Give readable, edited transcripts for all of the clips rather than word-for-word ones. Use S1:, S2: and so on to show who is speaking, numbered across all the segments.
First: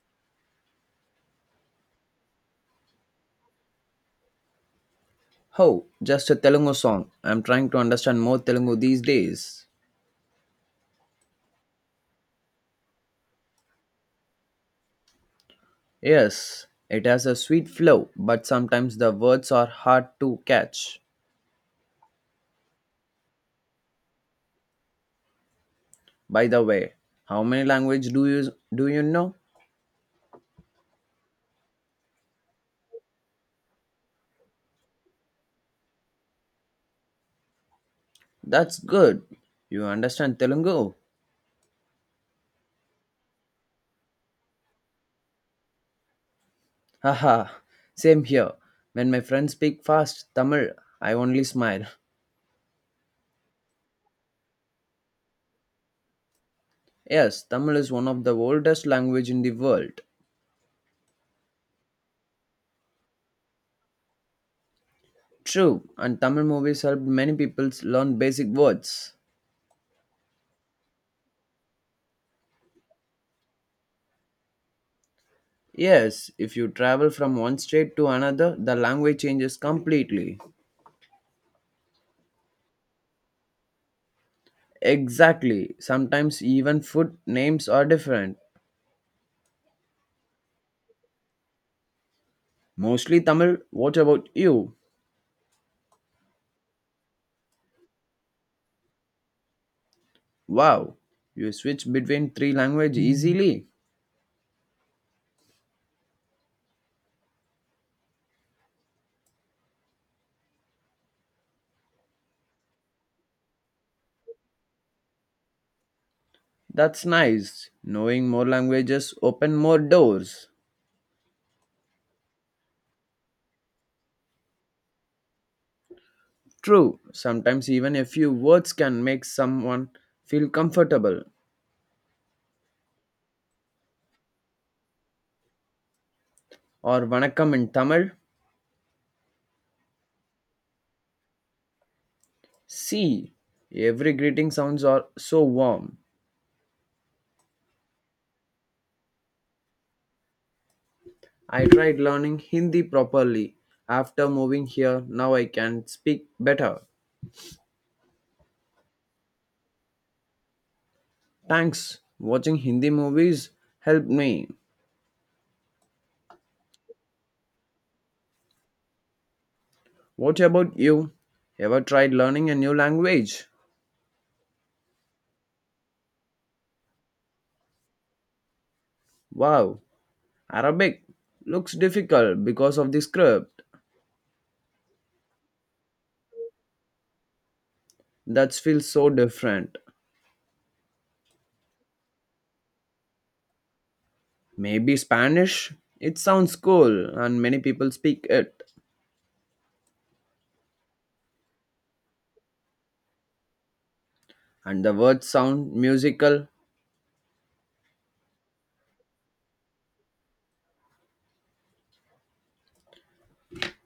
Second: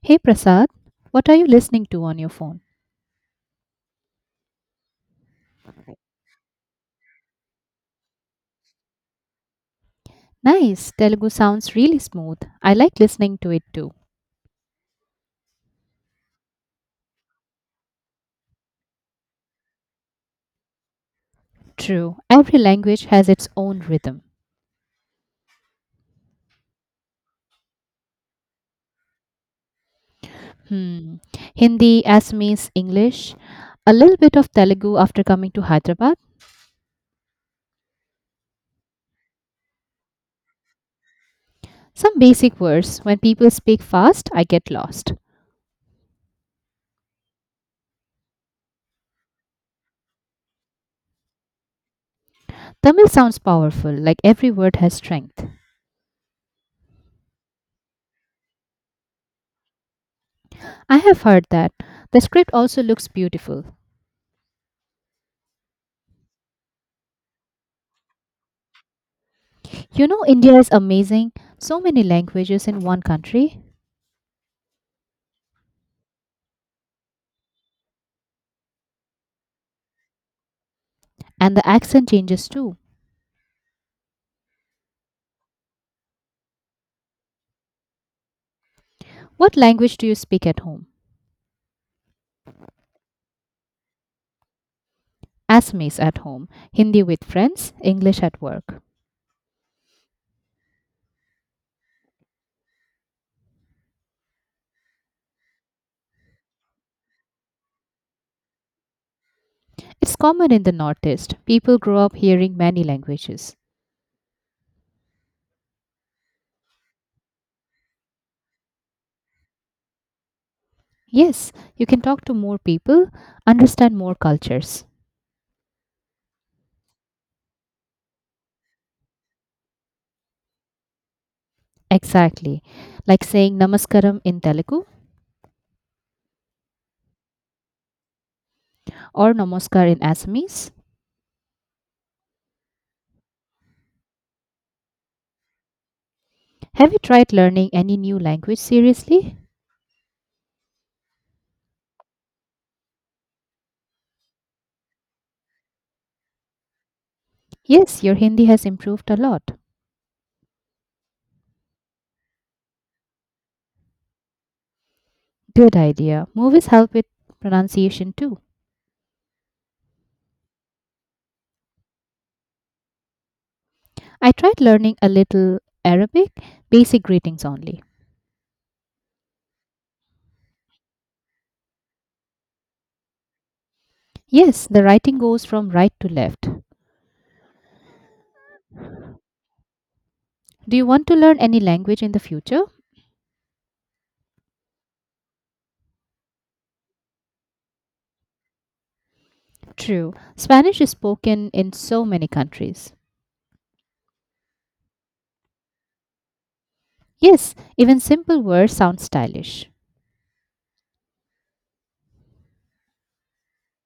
S1: Hey Prasad, what are you listening to on your phone?
S2: Oh, just a Telugu song. I'm trying to understand more Telugu these days.
S1: Nice, Telugu sounds really smooth. I like listening to it too.
S2: Yes, it has a sweet flow, but sometimes the words are hard to catch.
S1: True, every language has its own rhythm.
S2: By the way, how many language do you know?
S1: Hmm, Hindi, Assamese, English, a little bit of Telugu after coming to Hyderabad,
S2: That's good. You understand Telugu?
S1: some basic words. When people speak fast, I get lost.
S2: Haha. Same here. When my friends speak fast Tamil, I only smile.
S1: Tamil sounds powerful, like every word has strength.
S2: Yes, Tamil is one of the oldest language in the world.
S1: I have heard that. The script also looks beautiful.
S2: True, and Tamil movies helped many people learn basic words.
S1: You know, India is amazing. So many languages in one country.
S2: Yes, if you travel from one state to another, the language changes completely.
S1: And the accent changes too.
S2: Exactly. Sometimes even food names are different.
S1: What language do you speak at home?
S2: Mostly Tamil. What about you?
S1: Assamese at home, Hindi with friends, English at work.
S2: Wow. You switch between three languages easily.
S1: It's common in the Northeast. People grow up hearing many languages.
S2: That's nice. Knowing more languages open more doors.
S1: Yes, you can talk to more people, understand more cultures.
S2: True. Sometimes even a few words can make someone feel comfortable.
S1: Exactly. Like saying Namaskaram in Telugu
S2: Or vanakkam in Tamil.
S1: or Namaskar in Assamese.
S2: See, every greeting sounds are so warm.
S1: Have you tried learning any new language seriously?
S2: I tried learning Hindi properly after moving here. Now I can speak better.
S1: Yes, your Hindi has improved a lot.
S2: Thanks. Watching Hindi movies helped me.
S1: Good idea. Movies help with pronunciation too.
S2: What about you? Ever tried learning a new language?
S1: I tried learning a little Arabic, basic greetings only.
S2: Wow, Arabic looks difficult because of the script.
S1: Yes, the writing goes from right to left.
S2: That feels so different.
S1: Do you want to learn any language in the future?
S2: Maybe Spanish? It sounds cool and many people speak it.
S1: True. Spanish is spoken in so many countries.
S2: And the words sound musical.
S1: Yes, even simple words sound stylish.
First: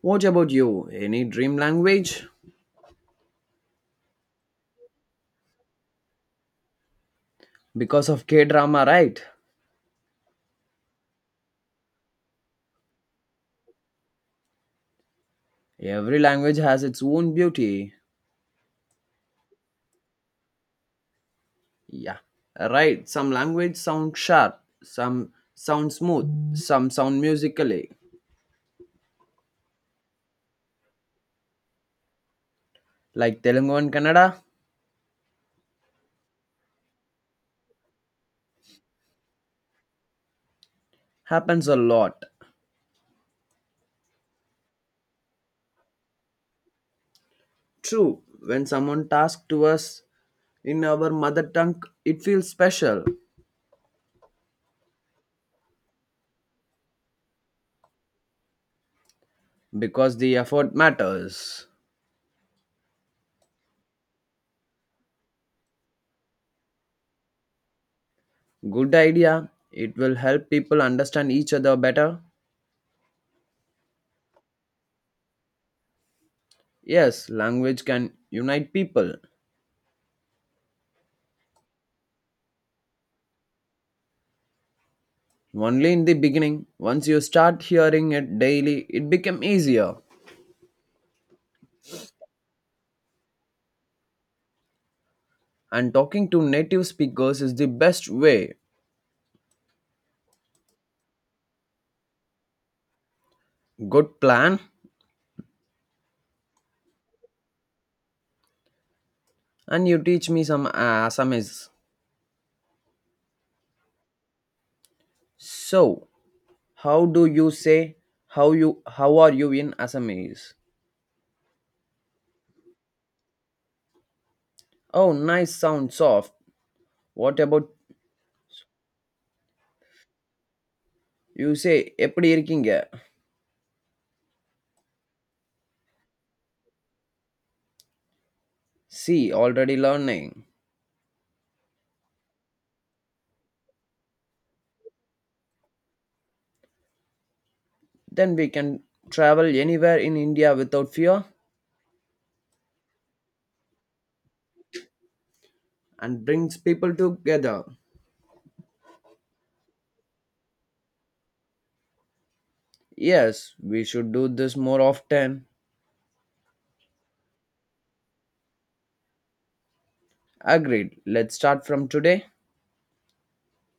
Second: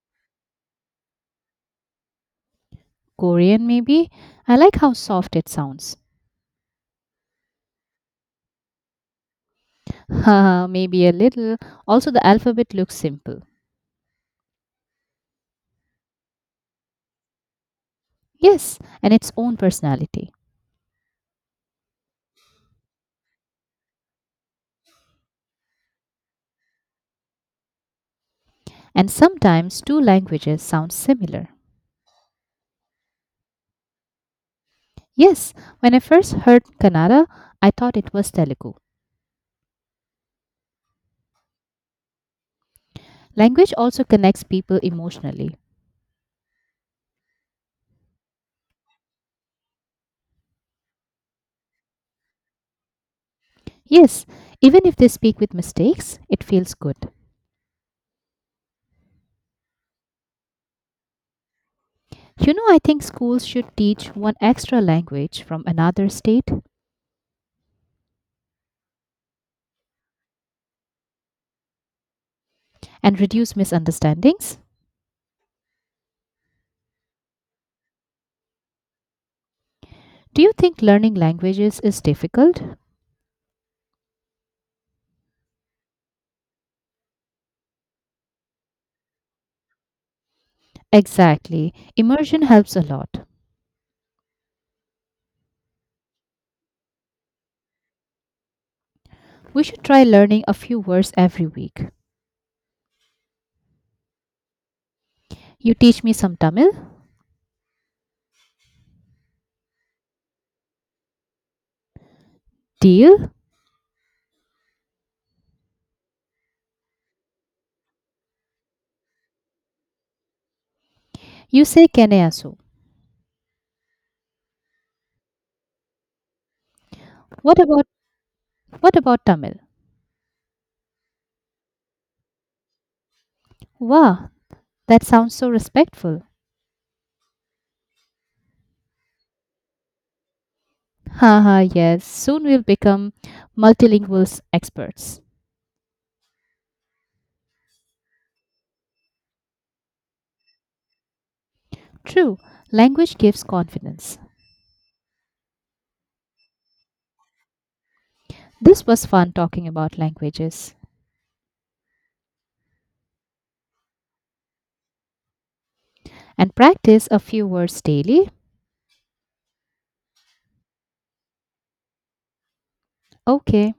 S2: What about you? Any dream language?
S1: Korean, maybe? I like how soft it sounds.
S2: Because of K drama, right?
S1: Haha, maybe a little. Also, the alphabet looks simple.
S2: Every language has its own beauty.
S1: Yes, and its own personality.
S2: Yeah, right. Some language sound sharp, some sound smooth, some sound musically.
S1: And sometimes two languages sound similar.
S2: Like Telugu and Kannada
S1: Yes, when I first heard Kannada, I thought it was Telugu.
S2: happens a lot.
S1: Language also connects people emotionally.
S2: True, when someone talks to us in our mother tongue, it feels special
S1: Yes, even if they speak with mistakes, it feels good.
S2: because the effort matters.
S1: You know, I think schools should teach one extra language from another state
S2: Good idea. It will help people understand each other better.
S1: and reduce misunderstandings.
S2: Yes, language can unite people.
S1: Do you think learning languages is difficult?
S2: Only in the beginning, once you start hearing it daily, it become easier.
S1: Exactly. Immersion helps a lot.
S2: And talking to native speakers is the best way.
S1: We should try learning a few words every week.
S2: Good plan.
S1: You teach me some Tamil?
S2: And you teach me some Assamese.
S1: Deal?
S2: So, how do you say how are you in Assamese?
S1: You say Keneasu.
S2: Oh, nice sound soft. What
S1: What
S2: about
S1: about what about Tamil?
S2: you say எப்படி இருக்கீங்க?
S1: Wow, that sounds so respectful.
S2: See, already learning.
S1: Haha, yes, soon we'll become multilingual experts.
S2: Then we can travel anywhere in India without fear
S1: True, language gives confidence.
S2: and brings people together.
S1: This was fun talking about languages.
S2: Yes, we should do this more often.
S1: And practice a few words daily.
S2: Agreed. Let's start from today.
S1: Okay.